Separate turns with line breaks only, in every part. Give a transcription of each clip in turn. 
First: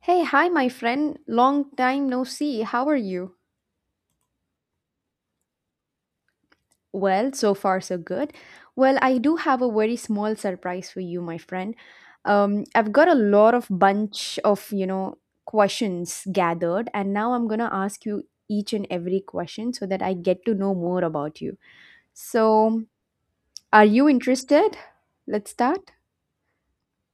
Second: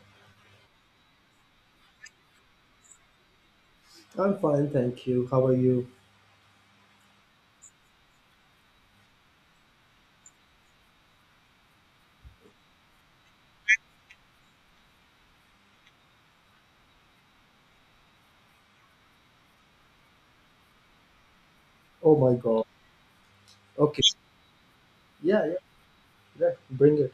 Hey, hi, my friend. Long time no see. How are you?
I'm fine, thank you. How are you?
Well, so far, so good. Well, I do have a very small surprise for you, my friend. I've got a lot of bunch of, you know, questions gathered, and now I'm gonna ask you each and every question so that I get to know more about you.
Oh my god.
So, are
Okay.
you interested?
Yeah,
Let's
yeah,
start.
yeah. Bring it.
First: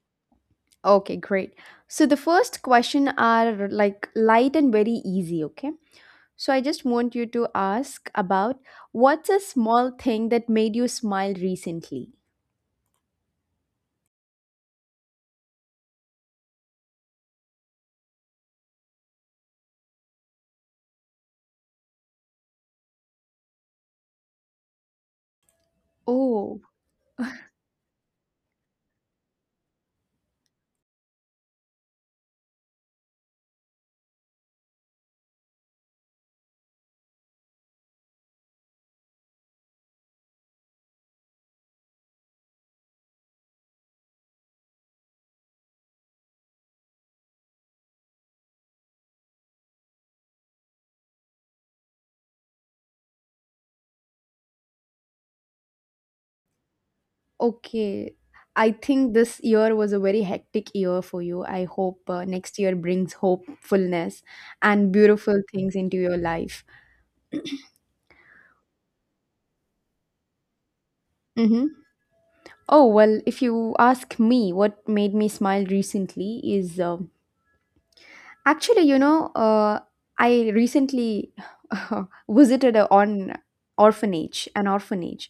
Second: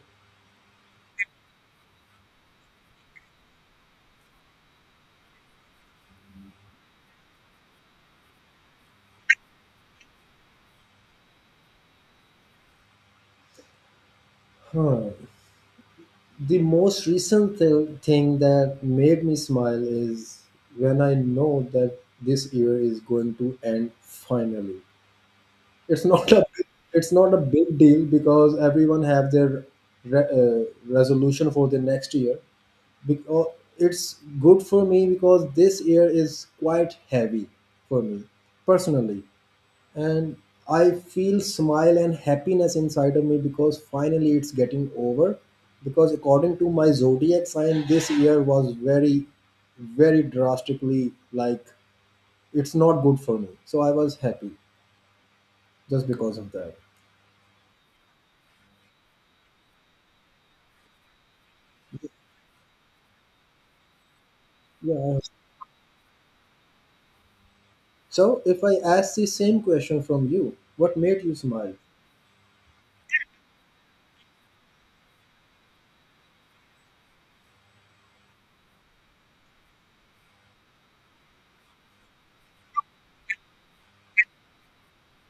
Okay, great. So, the first question are like light and very easy, okay? So I just want you to ask about what's a small thing that made you smile recently?
Huh. The most recent thing that made me smile is when I know that this year is going to end finally. It's not a
Oh,
it's not a big deal because everyone have their re- uh, resolution for the next year. Because it's good for me because this year is quite heavy for me personally and I feel smile and happiness inside of me because finally it's getting over. Because according to my zodiac sign, this year was very, very drastically like it's not good for me. So I was happy just because of that.
okay. I think this year was a very hectic year for you. I hope next year brings hopefulness and
Yeah.
beautiful things into your life.
So if I ask the same question from you, what made you smile?
Mm-hmm. Oh, well, if you ask me what made me smile recently is actually, you know, I recently visited a on orphanage, an orphanage.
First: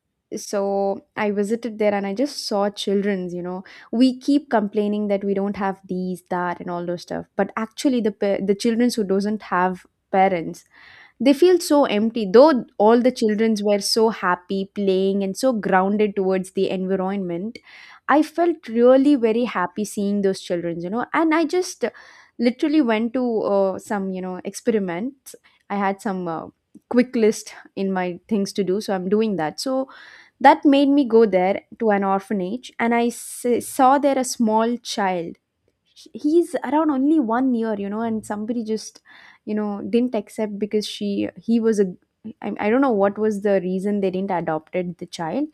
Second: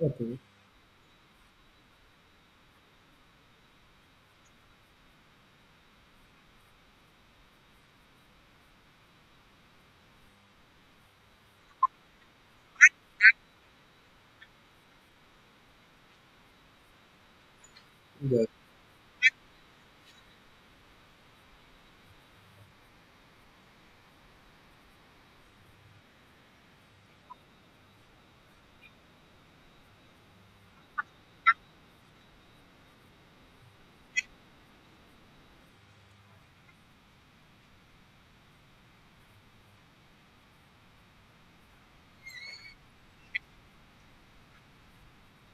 Okay.
So I visited there and I just saw children's, you know, we keep complaining that we don't have these that and all those stuff, but actually the children's who doesn't have parents, they feel so empty. Though all the children's were so happy playing and so grounded towards the environment, I
Yeah.
felt really very happy seeing those children's, you know. And I just literally went to some, you know, experiments. I had some quick list in my things to do, so I'm doing that. So that made me go there to an orphanage, and I saw there a small child. He's around only 1 year, you know, and somebody just, you know, didn't accept because she he was a I don't know what was the reason they didn't adopted the child,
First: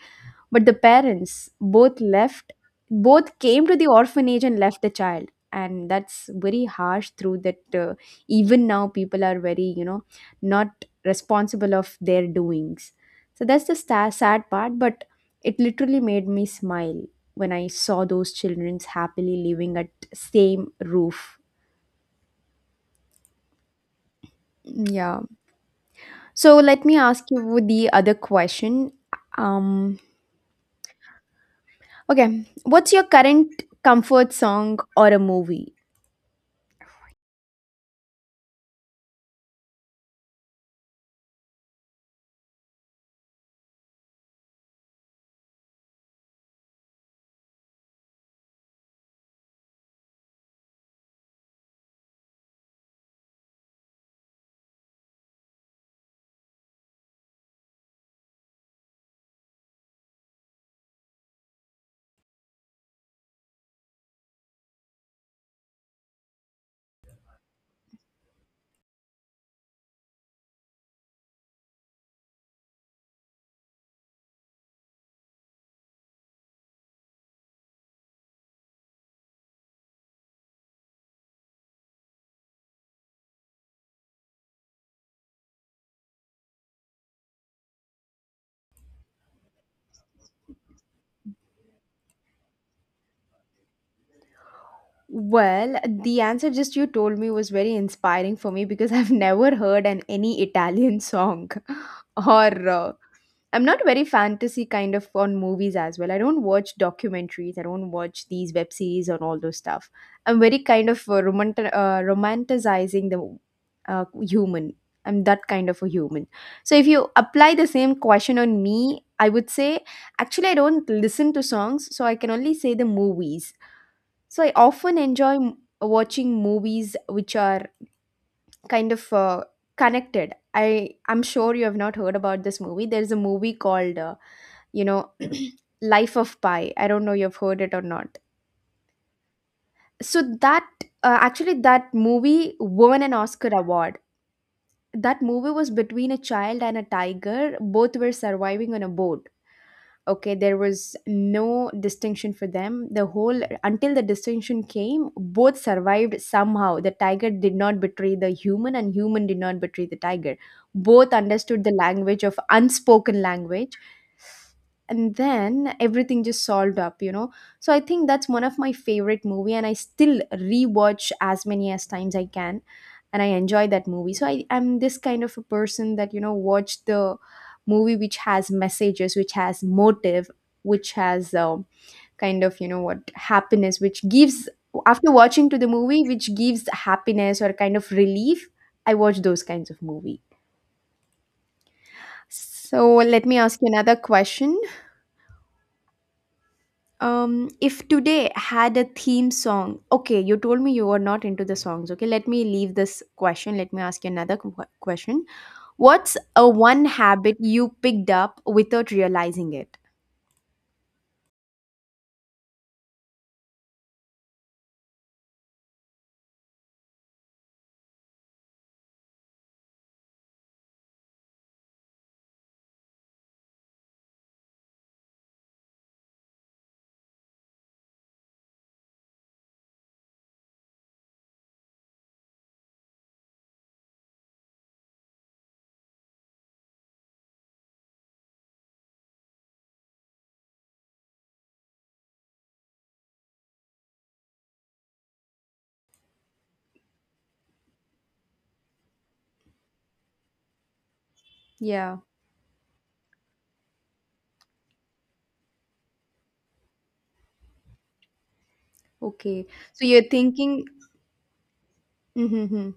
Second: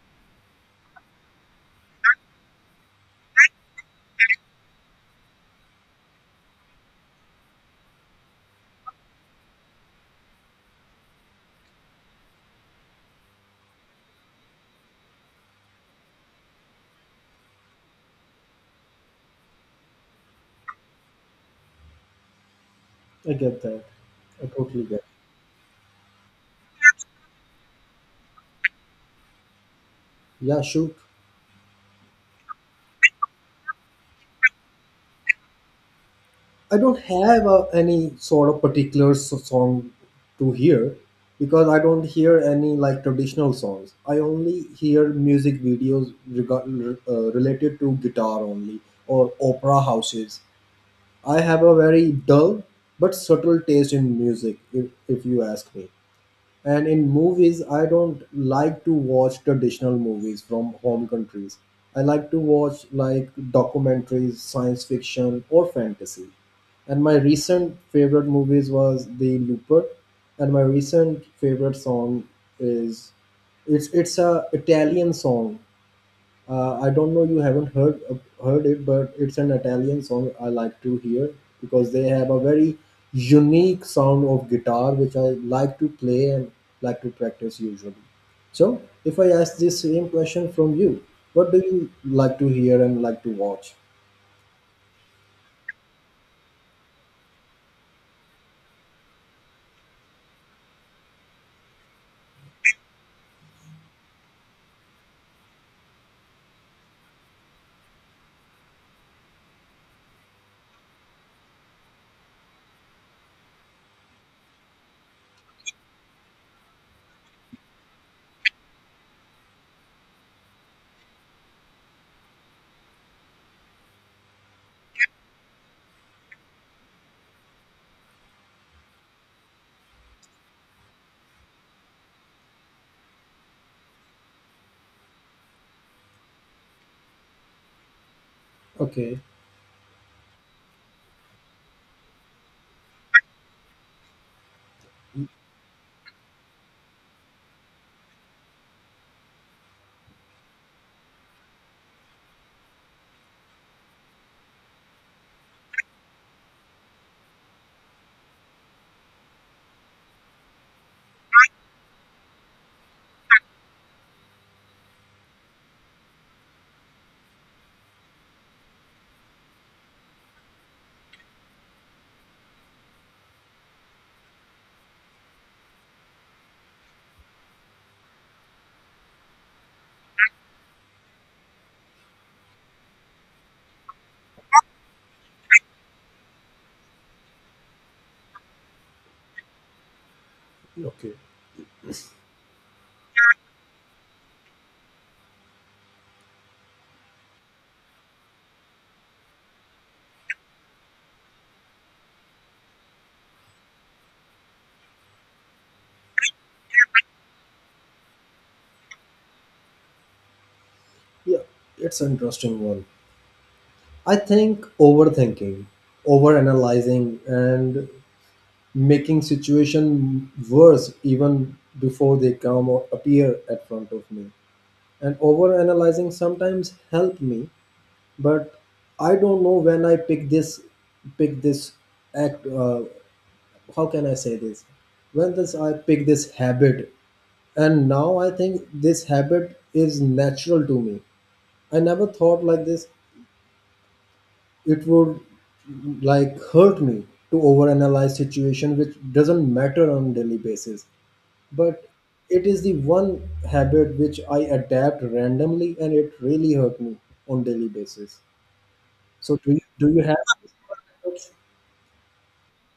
but the parents both left, both came to the orphanage and left the child. And that's very harsh through that. Even now people are very, you know, not responsible of their doings. So that's the sta sad part, but it literally made me smile when I saw those children's happily living at same roof.
I get that. I totally get.
Yeah. So let me ask you the other question. Um,
Yeah, shoot.
okay, what's your current comfort song or a movie?
I don't have any sort of particular song to hear because I don't hear any like traditional songs. I only hear music videos regard, related to guitar only or opera houses. I have a very dull but subtle taste in music, if you ask me. And in movies, I don't like to watch traditional movies from home countries. I like to watch like documentaries, science fiction, or fantasy. And my recent favorite movies was The Looper, and my recent favorite song is it's a Italian song I don't know you haven't heard heard it, but it's an Italian song I like to hear because they have a very unique sound of guitar which I like to play and like to practice usually. So, if I ask this same question from you, what do you like to hear and like to watch?
Well, the answer just you told me was very inspiring for me because I've never heard an any Italian song or I'm not very fantasy kind of on movies as well. I don't watch documentaries. I don't watch these web series and all those stuff. I'm very kind of romanticizing the human. I'm that kind of a human. So if you apply the same question on me, I would say actually I don't listen to songs, so I can only say the movies. So I often enjoy watching movies which are kind of connected. I'm sure you have not heard about this movie. There's a movie called you know, Life of Pi. I don't know you've heard it or not.
Okay,
So that actually, that movie won an Oscar award. That movie was between a child and a tiger. Both were surviving on a boat. Okay, there was no distinction for them the whole until the distinction came. Both survived somehow. The tiger did not betray the human and human did not betray the tiger. Both understood the language of unspoken language, and then everything just solved up, you know. So I think that's one of my favorite movie, and I still rewatch as many as times I can, and I enjoy that movie. So I am this kind of a person that, you know, watch the movie which has messages, which has motive, which has kind of, you know what, happiness which gives after watching to the movie, which gives happiness or kind of relief. I watch those kinds of movie.
okay,
So let me ask you another question. um if today had a theme song, okay, you told me you were not into the songs. Okay, let me leave this question. Let me ask you another question. What's a one habit you picked up without realizing it?
yeah, it's an interesting one. I think overthinking, overanalyzing, and making situation worse even before they come or appear at front of me and over analyzing sometimes help me but I don't know when I pick this act how can I say this when this I pick this habit and now I think this habit is natural to me. I never thought like this it would like hurt me to overanalyze situation which doesn't matter on daily basis but
Yeah,
it is the one habit which I adapt randomly and it really hurt me on daily basis. So
okay. So
do you
you're
have
thinking, mm-hmm. Mm-hmm.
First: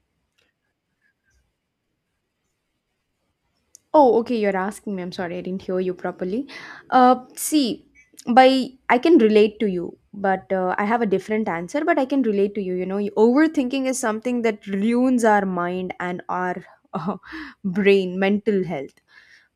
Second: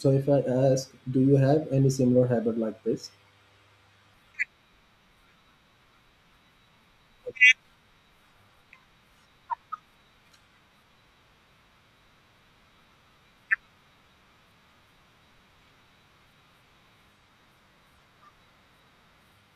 so if I ask, do you have any similar habit like this?
Oh, okay, you're asking me. I'm sorry, I didn't hear you properly. See, by I can relate to you, but I have a different answer, but I can relate to you. You know, overthinking is something that ruins our mind and our uh, brain, mental health.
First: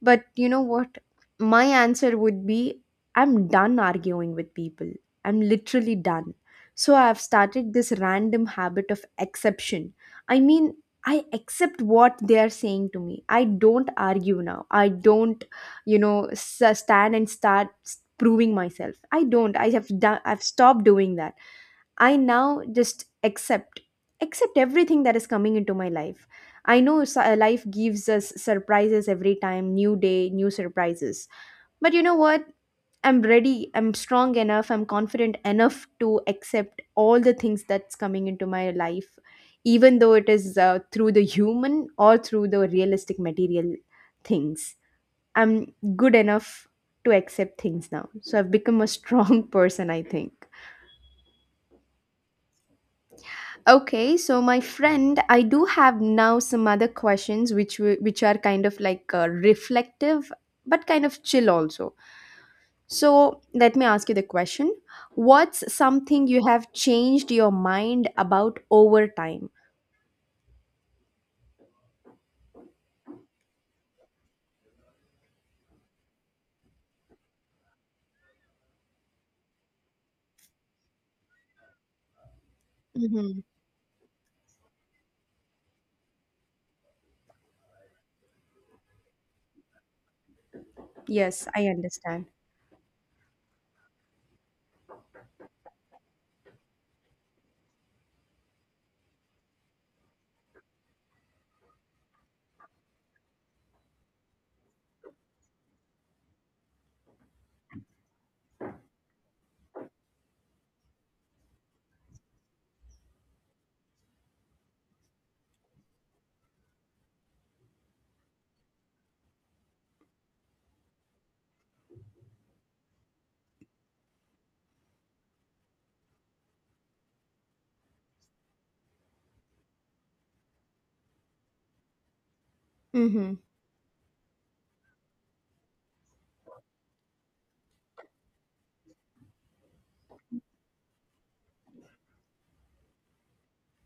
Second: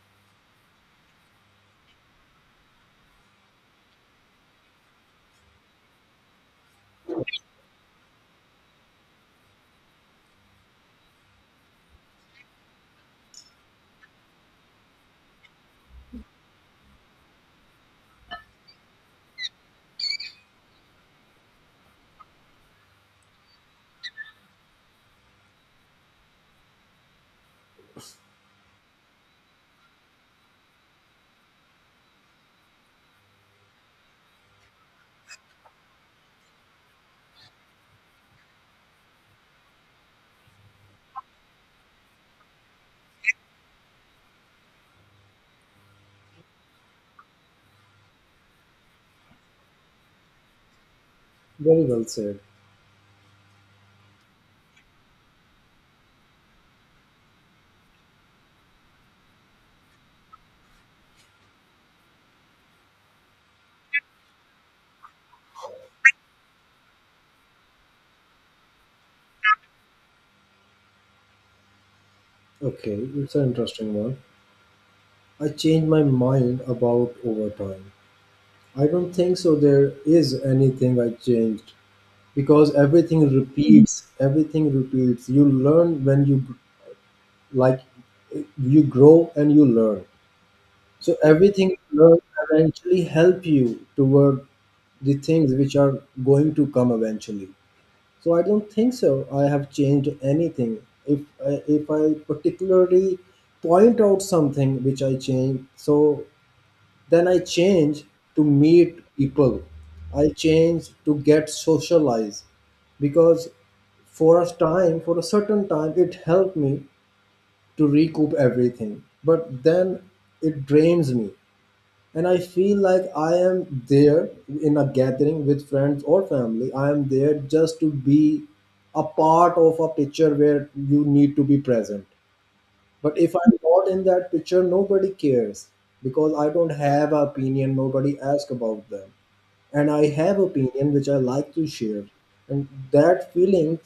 But you know what? My answer would be I'm done arguing with people. I'm literally done. So I've started this random habit of exception. I mean, I accept what they are saying to me. I don't argue now. I don't, you know, stand and start proving myself. I don't. I have done. I've stopped doing that. I now just accept everything that is coming into my life. I know life gives us surprises every time, new day, new surprises. But you know what? I'm ready, I'm strong enough, I'm confident enough to accept all the things that's coming into my life, even though it is through the human or through the realistic material things. I'm good enough to accept things now. So I've become a strong person, I think.
Very well said.
Okay, so my friend, I do have now some other questions which are kind of like reflective but kind of chill also. So let me ask you the question. What's something you have changed your mind about over time?
Okay, it's an interesting one. I changed my mind about overtime. I don't think so. There is anything I changed because everything
Mm-hmm.
repeats. Everything repeats. You learn when you like, you grow and you learn. So
Yes, I
everything you learn
understand.
eventually help you toward the things which are going to come eventually. So I don't think so. I have changed anything. If I particularly point out something which I change, so then I change to meet people. I change to get socialized because for a time, for a certain time, it helped me to recoup everything. But then it drains me and I feel like I am there in a gathering with friends or family. I am there just to be a part of a picture where you need to be present, but if
Mm-hmm.
I'm not in that picture, nobody cares because I don't have an opinion. Nobody asks about them, and I have opinion which I like to share, and that feeling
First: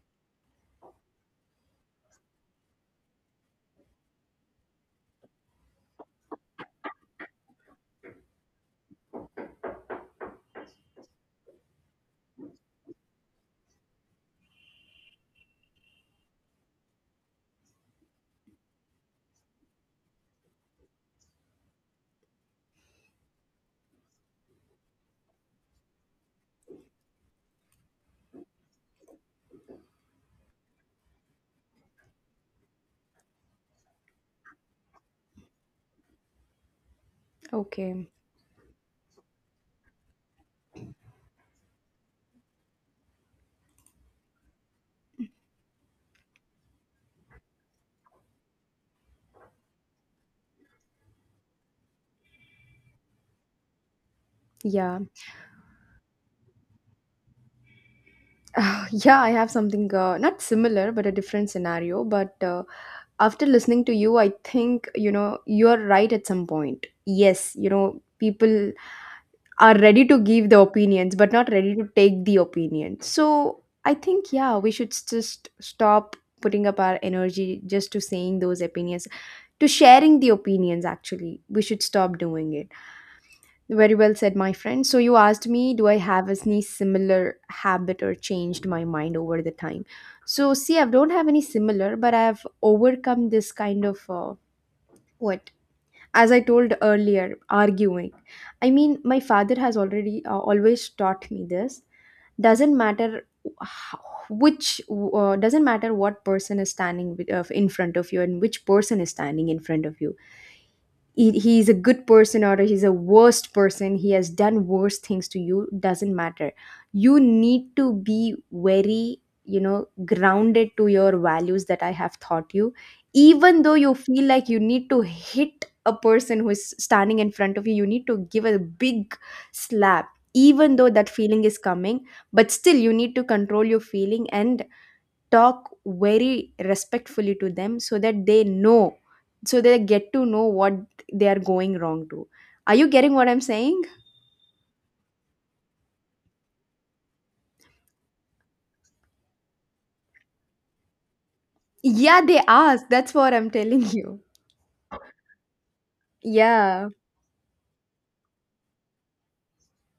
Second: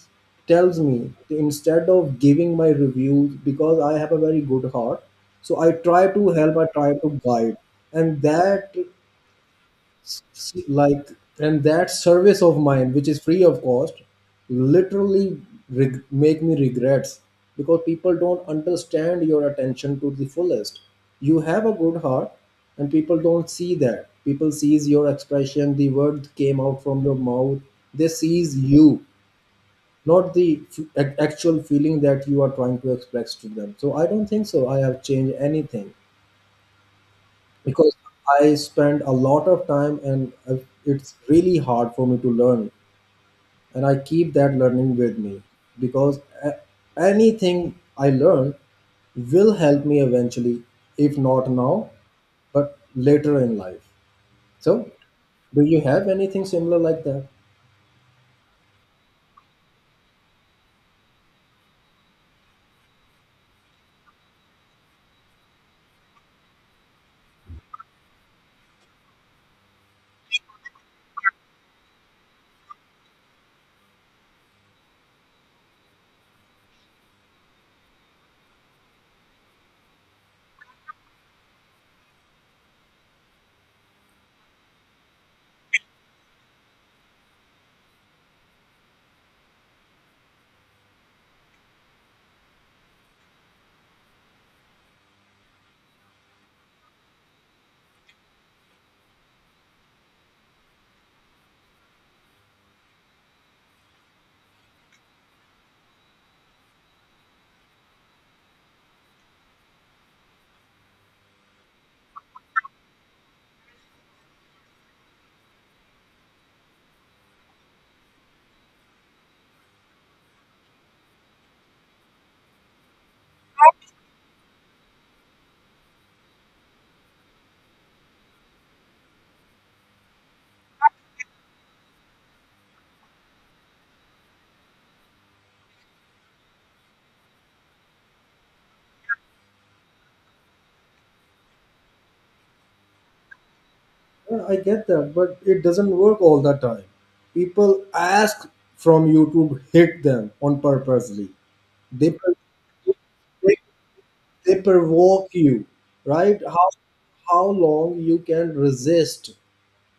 tells me to instead of giving my reviews because I have a very good heart, so I try to help. I try to guide, and that like and that service of mine which is free of cost literally make me regrets because people don't understand your attention to the fullest. You have a good heart and people don't see that. People sees your expression, the word came out from your mouth. They sees you, not the actual feeling that you are trying to express to them. So I don't think so I have changed anything because
Okay.
I spend a lot of time and it's really hard for me to learn. And I keep that learning with me because anything I learn will help me eventually, if not now, but later in life. So,
Yeah.
do you have anything similar like that?
Yeah, I have something not similar, but a different scenario. But after listening to you, I think, you know, you're right at some point. Yes, you know, people are ready to give the opinions but not ready to take the opinion. So I think, yeah, we should just stop putting up our energy just to saying those opinions, to sharing the opinions. Actually, we should stop doing it. Very well said, my friend. So you asked me, do I have any similar habit or changed my mind over the time. So see, I don't have any similar, but I have overcome this kind of what, as I told earlier, arguing. I mean, my father has already always taught me this. Doesn't matter, h- which doesn't matter what person is standing in front of you, and which person is standing in front of you. He's a good person or he's a worst person. He has done worse things to you, doesn't matter. You need to be very, you know, grounded to your values that I have taught you. Even though you feel like you need to hit a person who is standing in front of you, you need to give a big slap. Even though that feeling is coming, but still you need to control your feeling and talk very respectfully to them so that they know, so they get to know what they are going wrong to. Are you getting what I'm saying?
Yeah, I get that, but it doesn't work all the time. People ask from you to hit them on purposely. They,
Yeah, they ask, that's what I'm
they
telling you.
they provoke you, right? How
Yeah,
long you can resist,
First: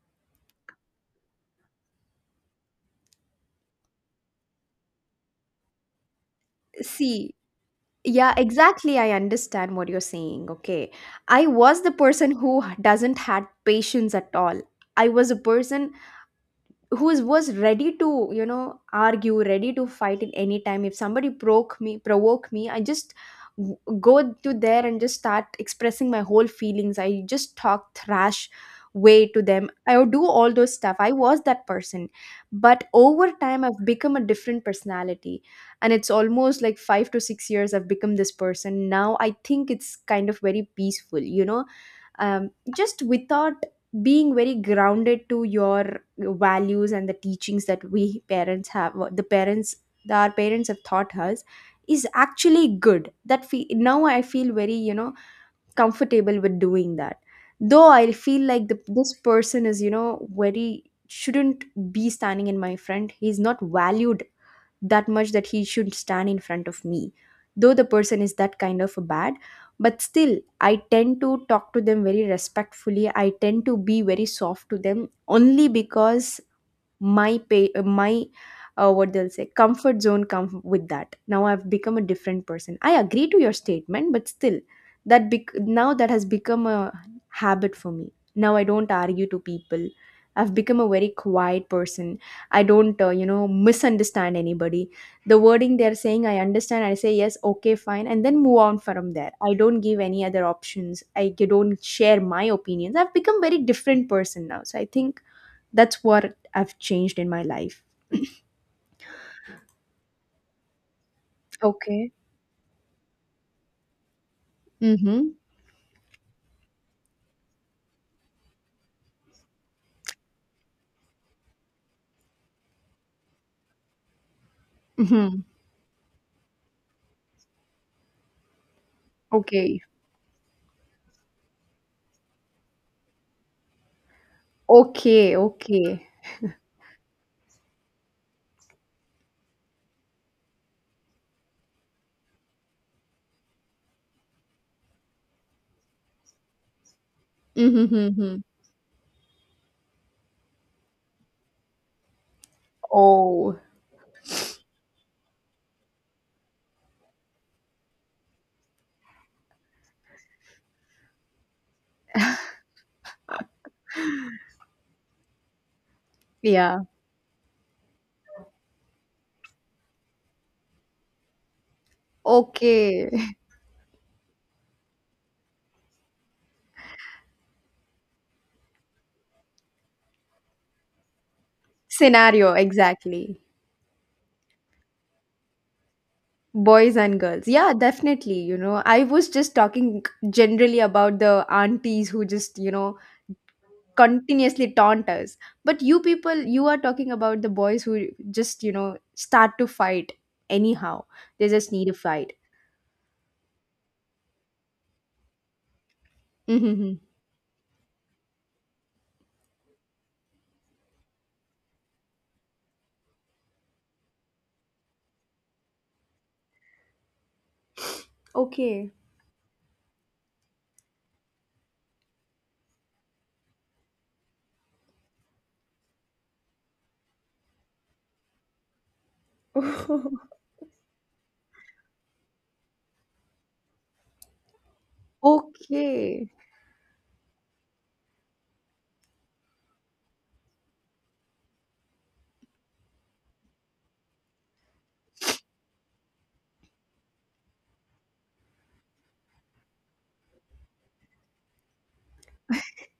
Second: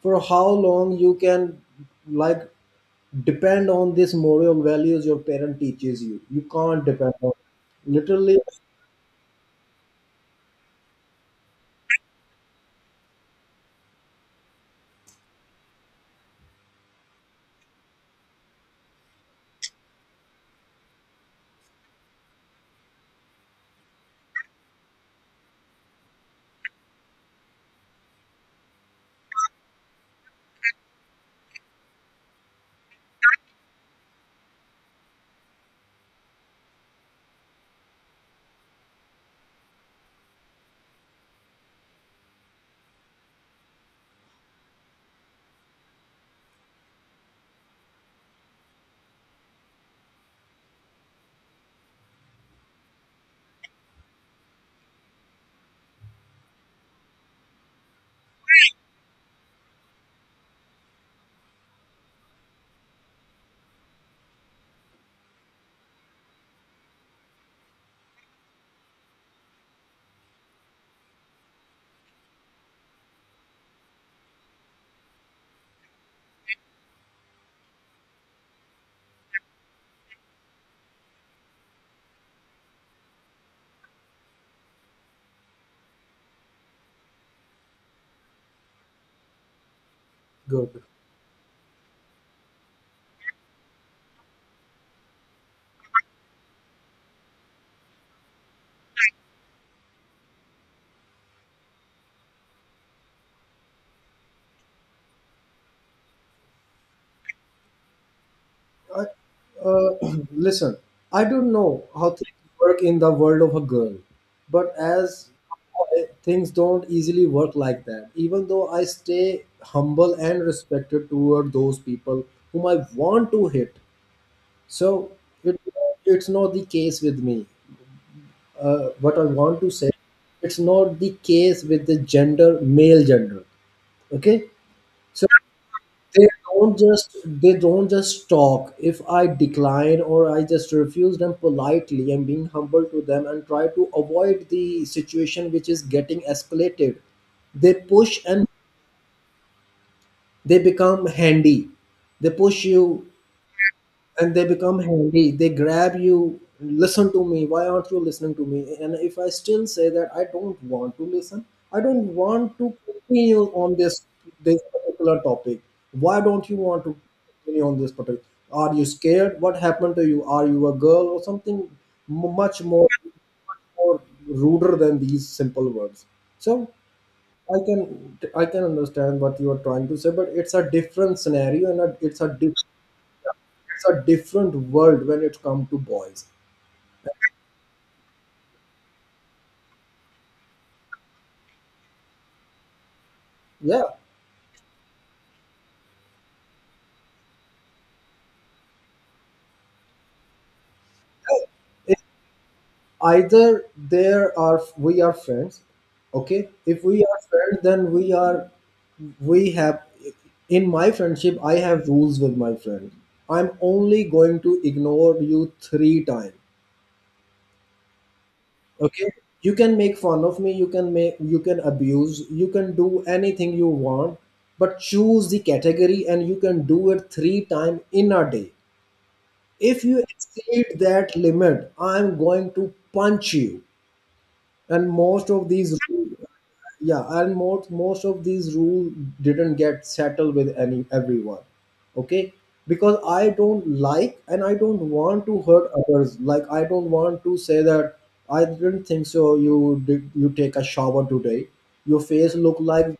for how long you can like depend on this moral values your parent teaches you. You can't depend on
see. Yeah,
literally
exactly, I understand what you're saying. Okay, I was the person who doesn't had patience at all. I was a person who was ready to, you know, argue, ready to fight at any time. If somebody broke me, provoke me, I just go to there and just start expressing my whole feelings. I just talk trash way to them. I would do all those stuff. I was that person. But over time, I've become a different personality. And it's almost like 5 to 6 years I've become this person now. I think it's kind of very peaceful, you know. um, just without being very grounded to your values and the teachings that we parents have, what the parents, that our parents have taught us is actually good. That now I feel very, you know, comfortable with doing that. Though I feel like this person is, you know, very shouldn't be standing in my front. He's not valued that much that he should stand in front of me. Though the person is that kind of bad, but still I tend to talk to them very respectfully. I tend to be very soft to them only because my what they'll say comfort zone come with that. Now I've become a different person. I agree to your statement, but still, now that has become a habit for me. Now I don't argue to people. I've become
good.
a very quiet person. I don't you know, misunderstand anybody. The wording they're saying, I understand, I say yes, okay, fine, and then move on from there. I don't give any other options. I don't share my opinions. I've become very different person now. So I think that's what I've changed in my life.
I, uh, listen, I don't know how
Okay.
things work in the world of a girl but as
Mhm.
things don't easily work like that even though I stay humble and respected toward those people whom I want to hit. So
Mhm.
it, it's not the case with me. What I want to
Okay.
say, it's not the case with the gender, male gender. Okay, so
Okay, okay.
they don't just talk. If I decline or I just refuse them politely and being humble to them and try to avoid the situation which is getting escalated, they
Mm-hmm.
push
Mm-hmm.
and they become handy. They push you
Oh,
and they become handy. They grab you. Listen to me, why aren't you listening to me? And if I still say that I don't want to listen, I don't want to continue on this particular topic, why don't you
yeah.
want to continue on this particular, are you scared, what happened to you, are you a girl or something? Much more,
Okay.
more ruder than these simple words. So I can I can understand what you are trying to say but it's a different scenario and it's a
Scenario,
different,
exactly.
it's a different world when it comes to boys.
Boys and girls. Yeah, definitely. I was just talking generally about the aunties who just,
Yeah,
continuously taunt us. But you people, you are talking about the boys who just, start to fight anyhow. They just need a
if
fight.
either there are we are friends. Okay, if
Mm-hmm.
we are friends then we are, we have, in my friendship I have rules with my friend. I'm only going to ignore you three times.
Okay.
Okay, you can make fun of me, you can make, you can abuse, you can do anything you want, but choose the category and you can do it three times in a day. If you exceed that limit I'm going to punch you. And most of these
Okay.
yeah, and most of these rules didn't get settled with any everyone, okay? Because I don't like and I don't want to hurt others. Like I don't want to say that I didn't think so you did, you take a shower today, your face look like,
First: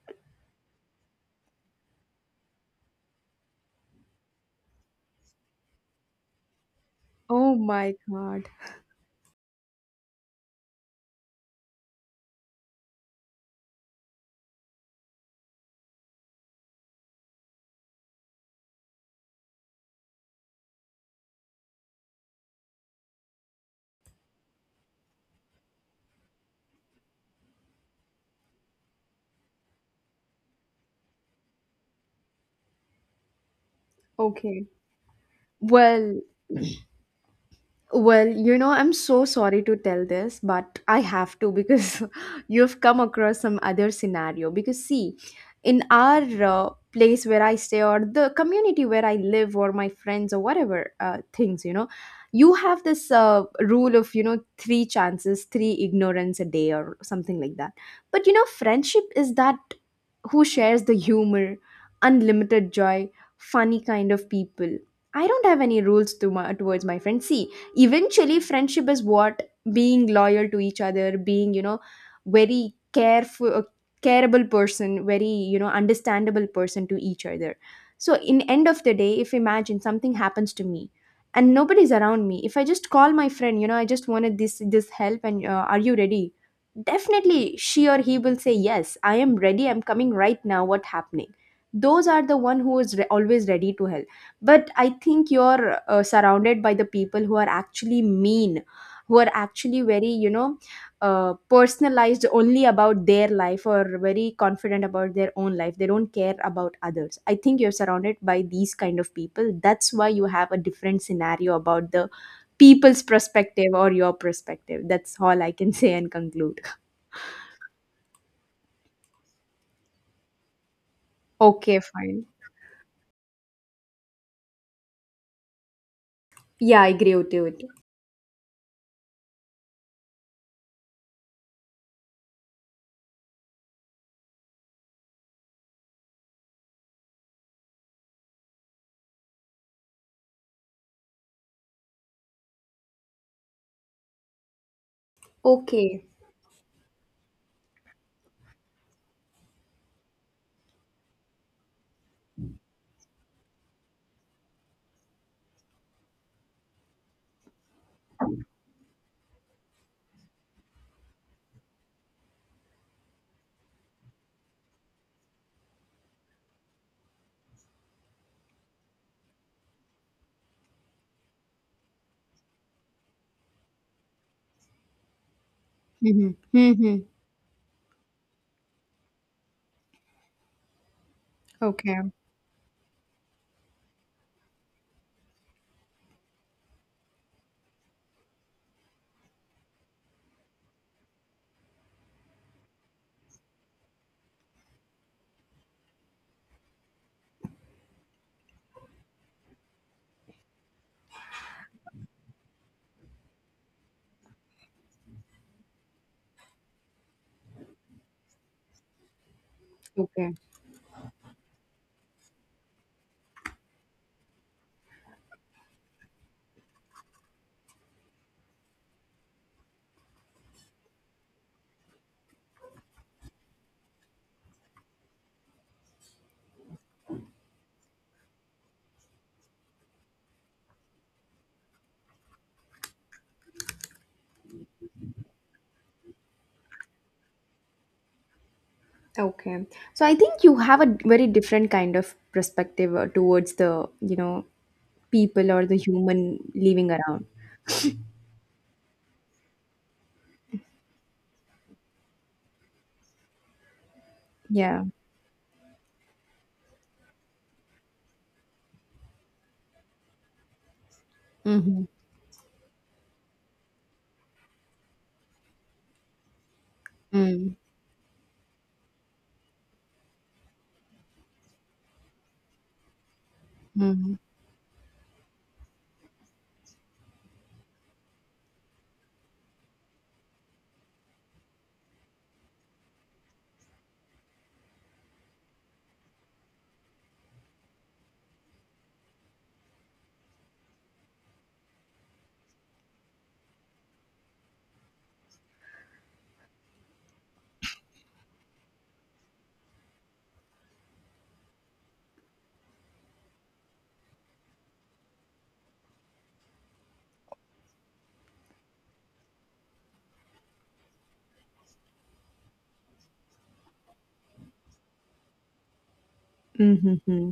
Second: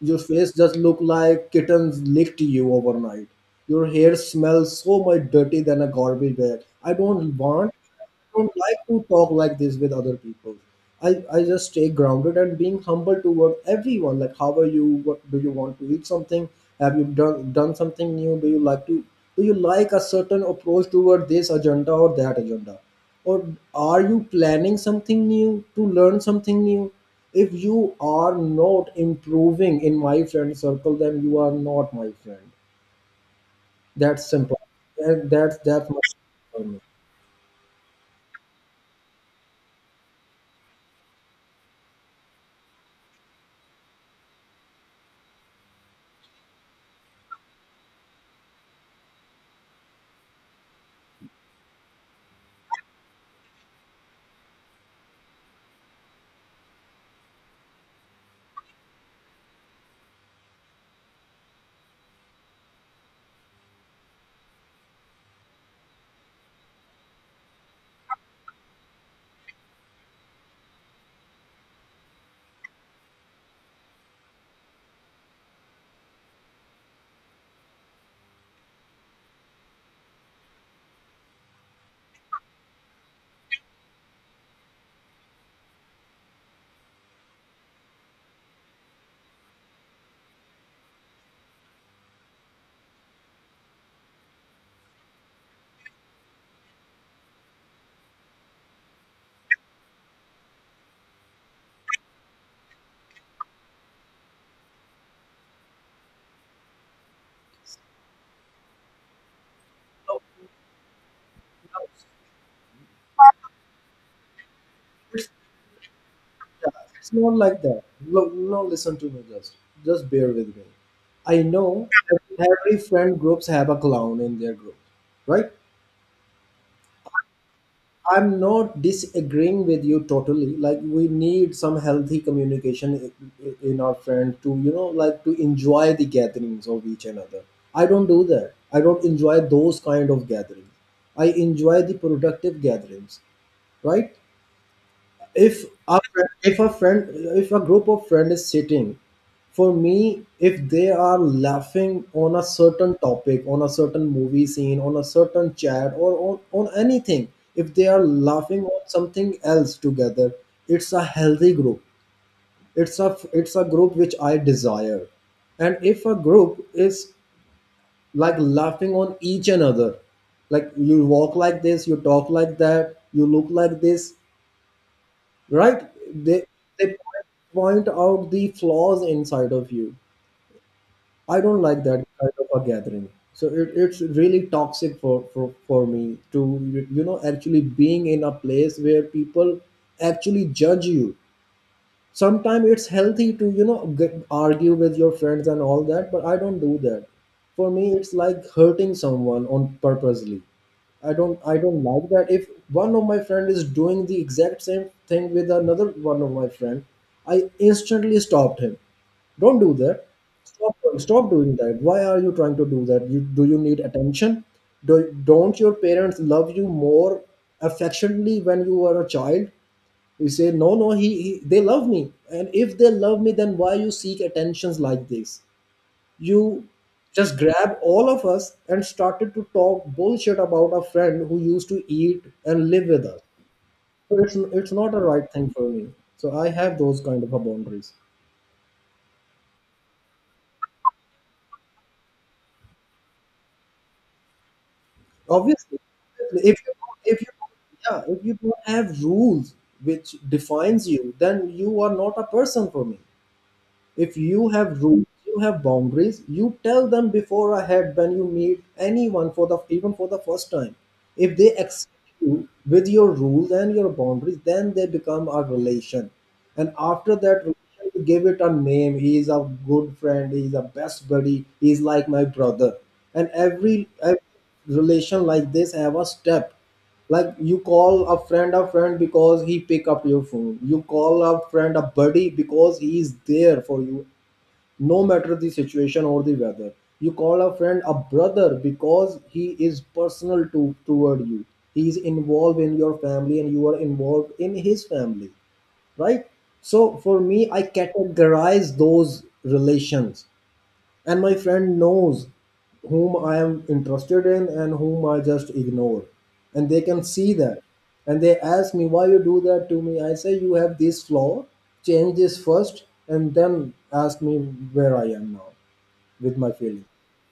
your face just look like kittens licked you overnight. Your hair smells so much dirty than a garbage bag. I don't
Oh
want,
my
I
God.
don't like to talk like this with other people. I just stay grounded and being humble toward everyone. Like, how are you? What do you want to eat? Something? Have you done something new? Do you like to? Do you like a certain approach toward this agenda or that agenda? Or are you planning something new, to learn something new? If you are not improving in my friend circle, then you are not my friend. That's simple.
Okay.
That's that much
Well,
for me.
Well, you know, I'm so sorry to tell this, but I have to because you've come across some other scenario. Because, see, in our place where I stay, or the community where I live, or my friends, or whatever things, you know, you have this rule of, you know, three chances, three ignorance a day, or something like that. But, you know, friendship is that who shares the humor, unlimited joy, funny kind of people. I don't have any rules to my, towards my friends. See, eventually friendship is what being loyal to each other, being you know very careful careable person, very you know understandable person to each other. So in end of the day, if imagine something happens to me and nobody's around me, if I just call my friend, you know, I just wanted this help and are you ready? Definitely she or he will say yes, I am ready, I'm coming right now, what happening. Those are the one who is always ready to help. But I think you're surrounded by the people who are actually mean, who are actually very you know personalized only about their life, or very confident about their own life, they don't care about others. I think you're surrounded by these kind of people. That's why you have a different scenario about the people's perspective or your perspective. That's all I can say and conclude.
Yeah, it's not like that. Look, now listen to me, just bear with me. I
Okay,
know
fine.
every friend groups have a clown in their group, right?
Yeah, I agree with you.
I'm not disagreeing with you totally. Like, we need some healthy communication in our friend to, you know, like to enjoy the gatherings of each another. I don't do that. I don't enjoy those kind of gatherings. I enjoy the productive gatherings, right?
Okay.
If a friend, if a group of friend is sitting, for me, if they are laughing on a certain topic, on a certain movie scene, on a certain chat, or on anything, if they are laughing on something else together, it's a healthy group, it's a group which I desire. And if a group is like laughing on each another, like you walk like this, you talk like that, you look like this, right?
Mm-hmm.
they they
Mm-hmm.
point out the flaws inside of you. I don't like
Okay.
that kind of a gathering. So it's really toxic for, for me to, you know, actually being in a place where people actually judge you. Sometimes it's healthy to, you know, argue with your friends and all that, but I don't do that. For me it's like hurting someone on purposely. I don't like that. If one of my friend is doing the exact same thing with another one of my friend, I instantly stopped him. Don't do that.
Okay.
Stop doing that. Why are you trying to do that? Do you need attention? Don't your parents love you more affectionately when you were a child? You say, no, no, he they love me. And if they love me, then why you seek attentions like this? You just grab all of us and started to talk bullshit about a friend who used to eat and live with us. So it's not a right thing for me. So I have those kind of a boundaries.
Okay. So I think you have a very different kind of perspective towards the, you know, people or the
Obviously,
human
if you
living
if
around.
you yeah if you don't have rules which defines you, then you are not a person for me. If you have
Yeah.
rules, you have boundaries, you tell them before ahead when you meet anyone for the even for the first time. If they
Mm-hmm.
accept you with your rules and your boundaries, then they become a relation. And after that
Mm-hmm.
relation, you give it a name. He is a good friend, he is a best buddy, he is like my brother. And every,
Mm-hmm.
every relation like this have a step, like you call a friend because he pick up your phone. You call a friend a buddy because he is there for you no matter the situation or the weather. You call a friend a brother because he is personal to toward you. He is involved in your family and you are involved in his family, right? So for me, I categorize those relations, and my friend knows whom I am interested in and whom I just ignore. And they can see that, and they ask me, why you do that to me? I say, you have this flaw, change this first, and then ask me where I am now with my feelings.
Mm-hmm.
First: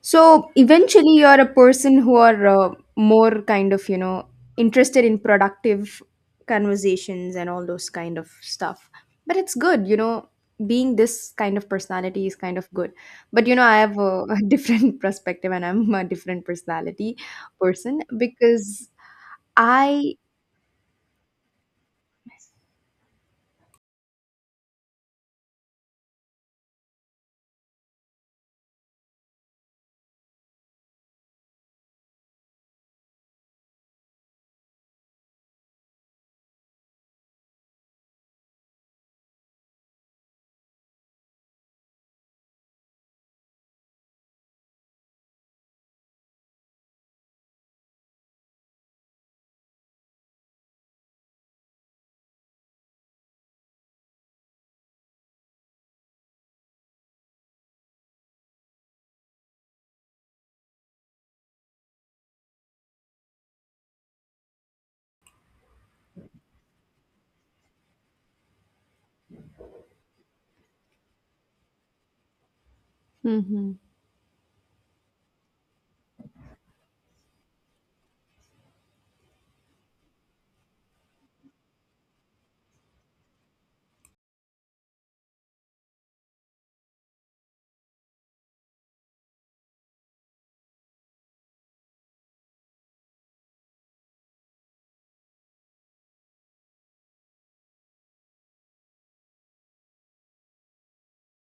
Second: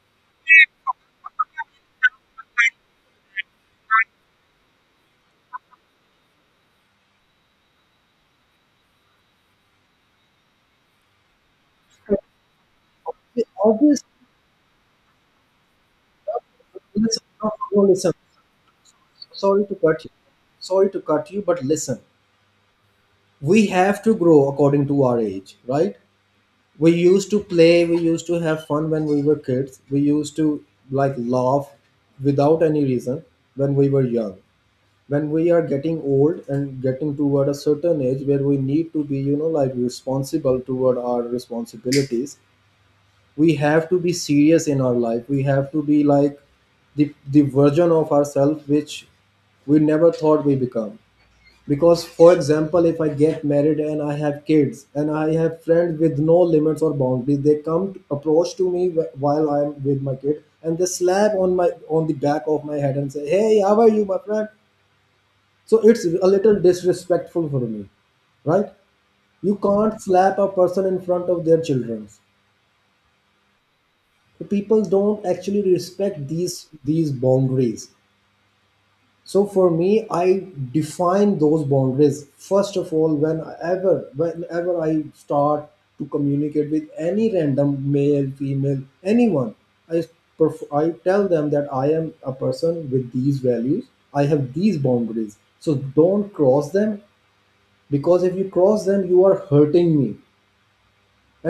So eventually, you're a person who are more kind of, you know, interested in productive conversations and all those kind of stuff. But it's good, you know, being this kind of personality is kind of good.
The
But, you know, I have
obvious,
a, a different perspective and I'm a different personality
listen, no, no,
person
listen.
because
Sorry to cut you,
I,
sorry to cut you, but listen, we have to grow according to our age, right? We used to play, we used to have fun when we were kids. We used to like laugh without any reason when we were young. When we are getting old and getting toward a certain age where we need to be, you know, like responsible toward our responsibilities, we have to be serious in our life. We have to be like the version of ourselves which we never thought we become. Because for example, if I get married and I have kids and I have friends with no limits or boundaries, they approach to me while I'm with my kid and they slap on my, on the back of my head and say, hey, how are you, my friend? So it's a little disrespectful for me, right? You can't slap a person in front of their children.
Mm-hmm.
So people don't actually respect these boundaries. So for me, I define those boundaries first of all, whenever I start to communicate with any random male, female, anyone. I I tell them that I am a person with these values. I have these boundaries. So don't cross them, because if you cross them, you are hurting me.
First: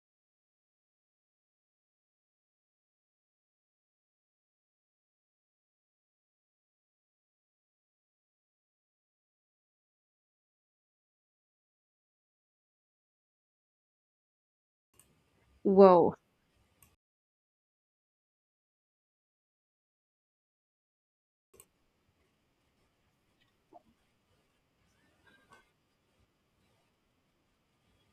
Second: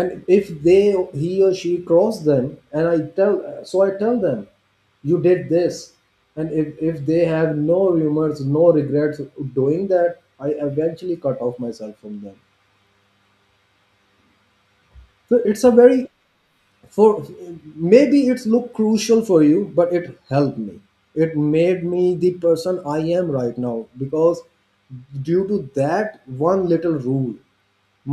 And if they, he or she cross them, and I tell, so I tell them, you did this. And if they have no remorse, no regrets doing that, I eventually cut off myself from them. So it's a very, for, maybe it's look crucial for you, but it helped me. It made me the person I am right now, because due to that one little rule,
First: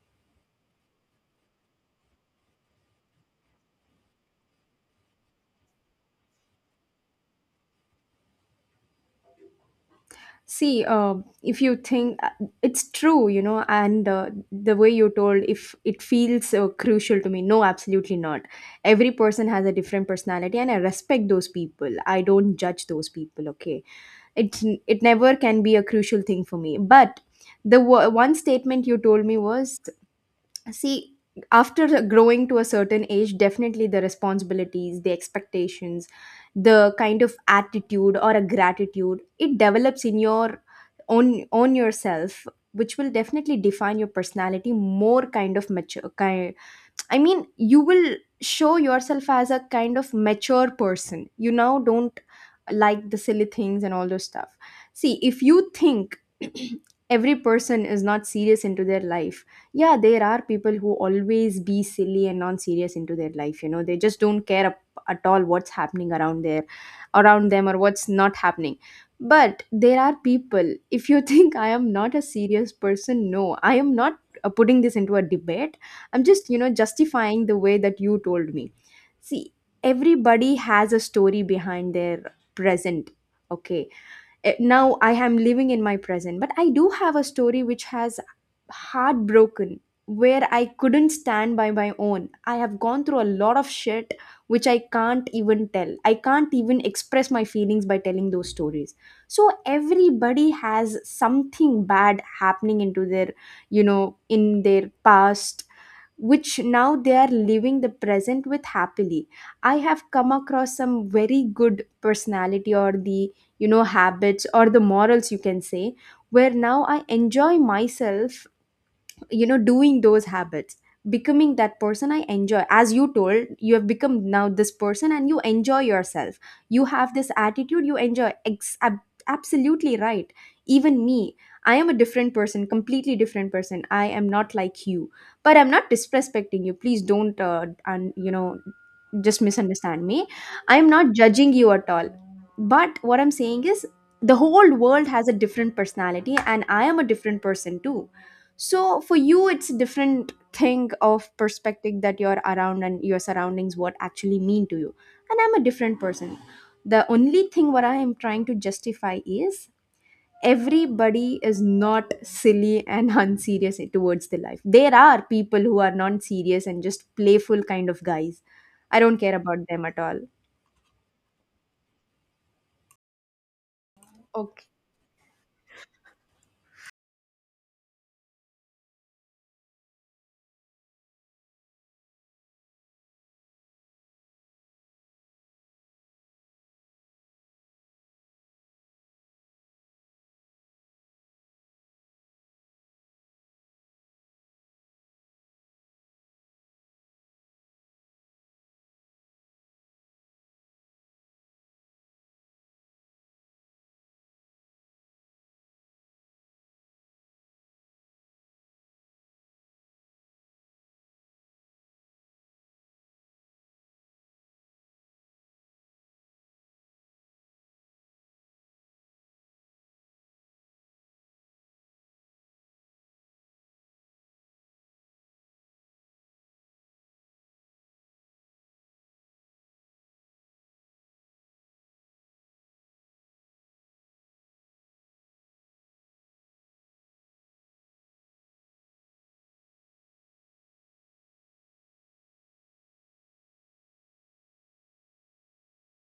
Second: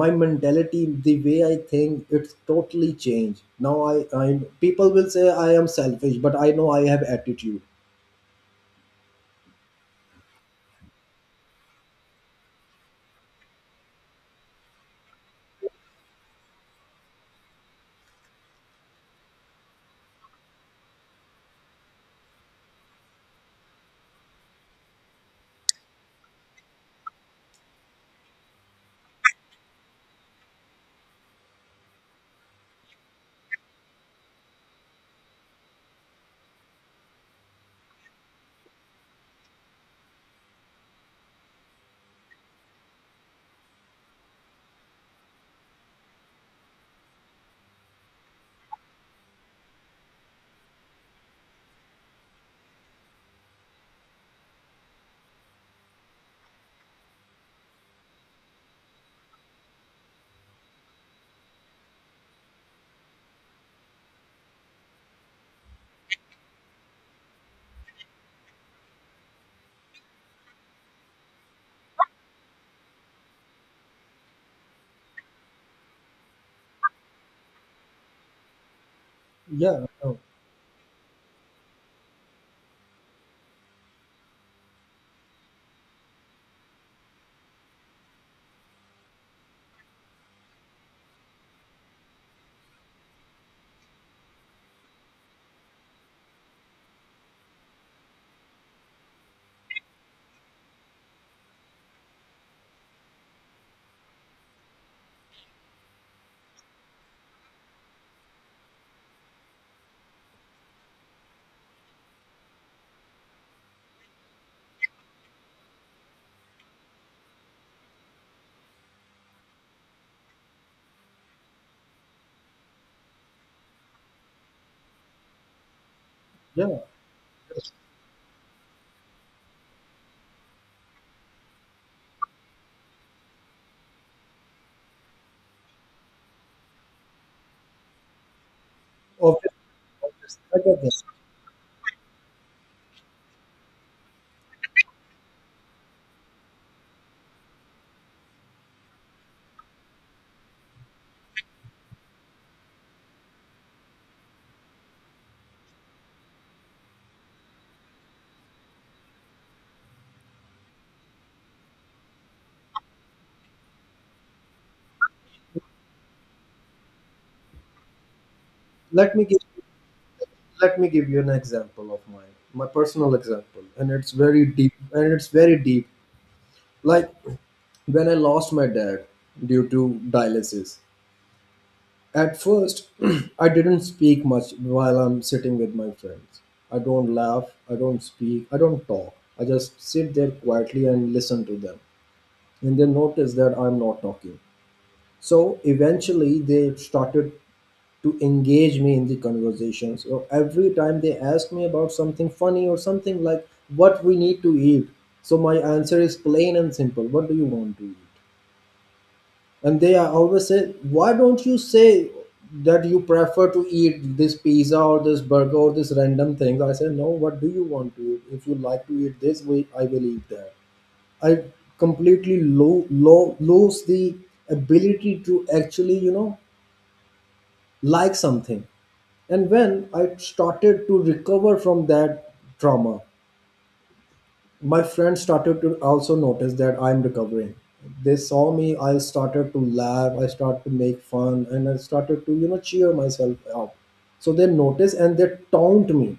my mentality, the way I think, it's totally changed now. I people will say I am selfish, but I know I have attitude.
See, if you think it's true, you know, and the way you told, if it feels crucial to me, no, absolutely not. Every person has a different personality, and I respect those people. I don't judge those people. Okay, it's it never can be a crucial thing for me. But the one statement you told me was, see, after growing to a certain age, definitely the responsibilities, the expectations, the kind of attitude or a gratitude, it develops in your own on yourself, which will definitely define your personality more kind of mature. I mean, you will show yourself as a kind of mature person. You now don't like the silly things and all those stuff. See, if you think every person is not serious into their life, yeah, there are people who always be silly and non-serious into their life. You know, they just don't care at all what's happening around there, around them or what's not happening. But there are people. If you think I am not a serious person, no, I am not putting this into a debate. I'm just, you know, justifying the way that you told me. See,
Yeah, no,
everybody has a story behind their present. Okay. Now I am living in my present, but I do have a story which has heartbroken, where I couldn't stand by my own. I have gone through a lot of shit which I can't even tell. I can't even express my feelings by telling those stories. So everybody has something bad happening into their, you know, in their past, which now they are living the present with happily. I have come across some very good personality or the, you know, habits or the morals you can say, where now I enjoy myself, you know, doing those habits, becoming that person. I enjoy, as you told, you have become now this person and you enjoy yourself,
yeah,
you have this attitude, you enjoy absolutely right. Even me, I am a different person, completely different person. I am not like you, but I'm not disrespecting you. Please don't you know just
obvious,
misunderstand me.
obvious. Like I
I
get
am
that.
not judging you at all, but what I'm saying is the whole world has a different personality and I am a different person too. So for you, it's a different thing of perspective that you're around, and your surroundings what actually mean to you. And I'm a different person. The only thing what I am trying to justify is everybody is not silly and unserious towards the life. There are people who are non-serious and just playful kind of guys. I
let
don't
me
care
give
about them at all.
let me give you an example of mine, my personal example, and
Okay.
it's very deep, like when I lost my dad due to dialysis. At first, I didn't speak much while I'm sitting with my friends. I don't laugh, I don't speak, I don't talk. I just sit there quietly and listen to them. And they notice that I'm not talking. So eventually, they started to engage me in the conversation. So every time they ask me about something funny or something like what we need to eat, so my answer is plain and simple, what do you want to eat? And they are always say, why don't you say that you prefer to eat this pizza or this burger or this random thing? I say, no, what do you want to eat? If you like to eat this way, I will eat that. I completely lose the ability to actually, you know, like something. And when I started to recover from that trauma, my friends started to also notice that I'm recovering. They saw me, I started to laugh, I started to make fun, and I started to, you know, cheer myself up. So they noticed and they taunt me.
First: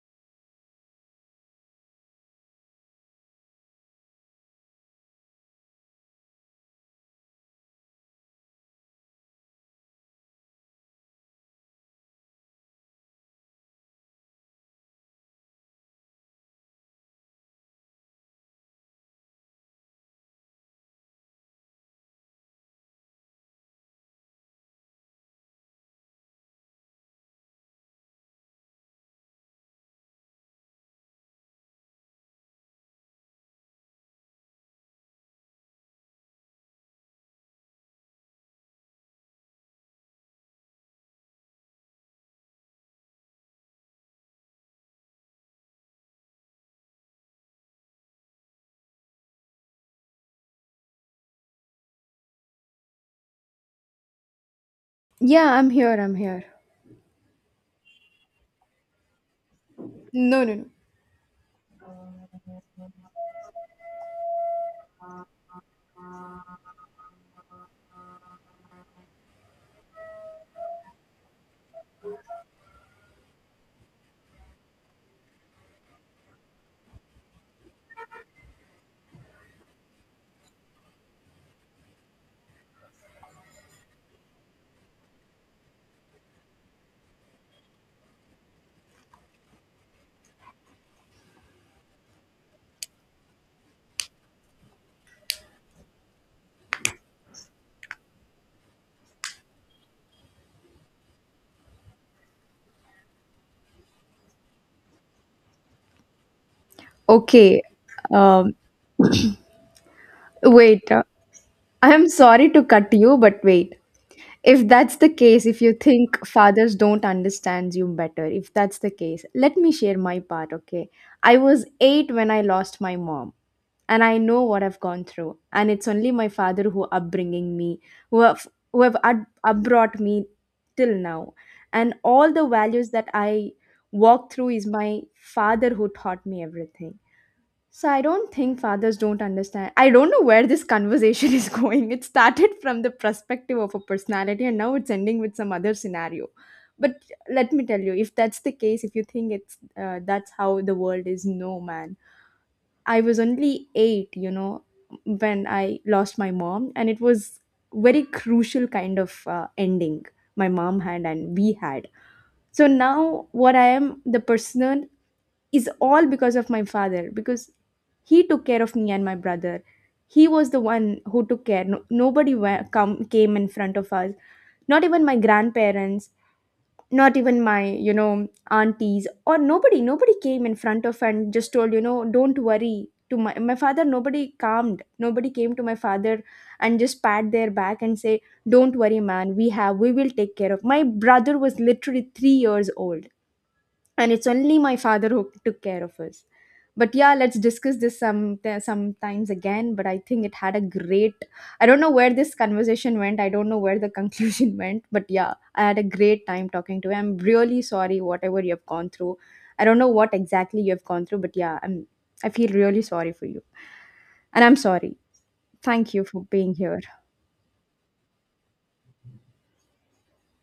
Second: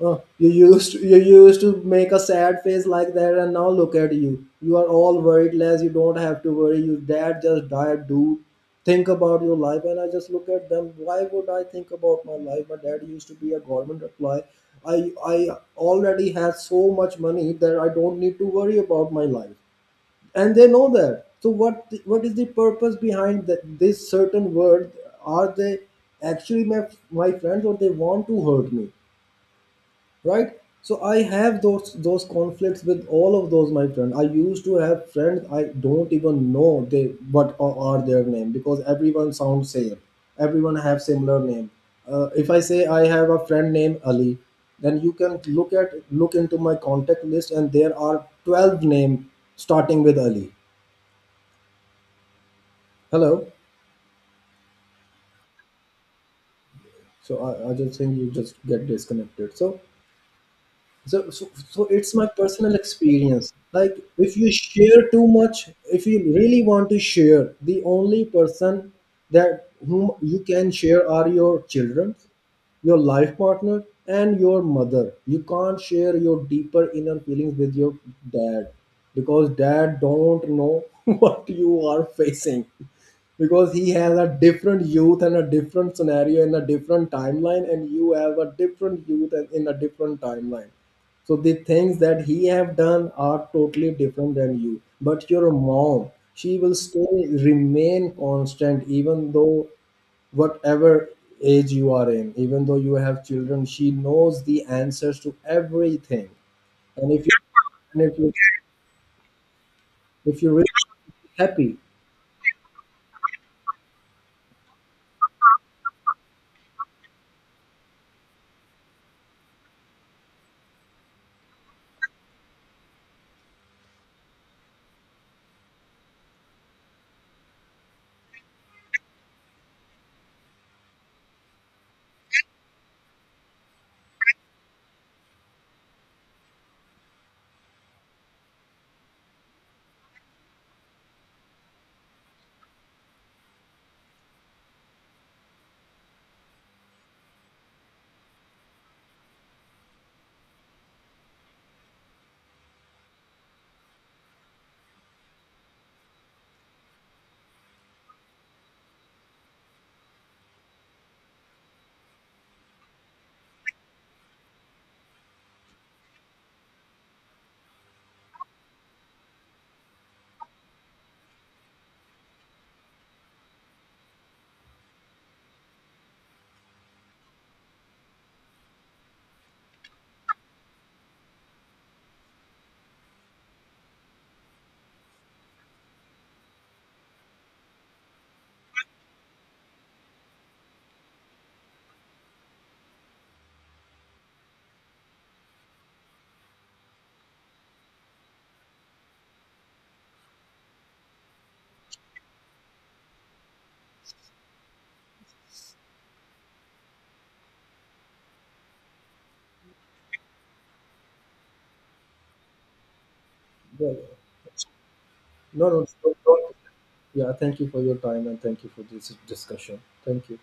Oh, you used to make a sad face like that, and now look at you. You are all worried less. You don't have to worry. Your dad just died, dude. Think about your life. And I just look at them. Why would I think about my life? My dad used to be a government employee. I I already had so much money that I don't need to worry about my life, and they know that. So what is the purpose behind that, this certain word? Are they actually my friends, or they want to hurt me? Right? So I have those conflicts with all of those my friend. I used to have friends I don't even know they what are their name, because everyone sounds same, everyone have similar name. If I say I have a friend named Ali, then you can look at, look into my contact list, and there are 12 name starting with Ali. Hello?
Yeah, I'm here. I'm here.
So I just think you just get disconnected. So
No, no, no.
so, so so it's my personal experience. Like if you share too much, if you really want to share, the only person that whom you can share are your children, your life partner, and your mother. You can't share your deeper inner feelings with your dad, because dad don't know what you are facing, because he has a different youth and a different scenario in a different timeline, and you have a different youth and in a different timeline. So the things that he have done are totally different than you. But your mom, she will still remain constant. Even though whatever age you are in, even though you have children, she knows the answers to everything. And if you
Okay.
and if you
Um,
If you really
wait.
happy,
I'm sorry to cut you, but wait. If that's the case, if you think fathers don't understand you better, if that's the case, let me share my part. Okay. I was 8 when I lost my mom, and I know what I've gone through, and it's only my father who upbringing me, who have who have upbrought me till now. And all the values that I walk through is my father who taught me everything. So I don't think fathers don't understand. I don't know where this conversation is going. It started from the perspective of a personality and now it's ending with some other scenario. But let me tell you, if that's the case, if you think it's that's how the world is, no man. I was only 8, you know, when I lost my mom, and it was very crucial kind of ending my mom had and we had. So now what I am the personal is all because of my father, because he took care of me and my brother. He was the one who took care. No, nobody wa- come came in front of us, not even my grandparents, not even my you know aunties, or nobody. Nobody came in front of and just told, you know, don't worry, to my father. Nobody calmed, nobody came to my father and just pat their back and say, don't worry man, we will take care. Of my brother was literally 3 years old, and it's only my father who took care of us. But yeah, let's discuss this sometimes again. But I think it had a great, I don't know where this conversation went, I don't know where the conclusion went, but yeah, I had a great time talking to you. I'm really sorry whatever you have gone through. I don't know what exactly you have gone through, but yeah, I'm, I feel really sorry for you.
no,
And I'm sorry.
no don't,
Thank you for being
don't.
here.
Yeah, thank you for your time and thank you for this discussion. Thank you.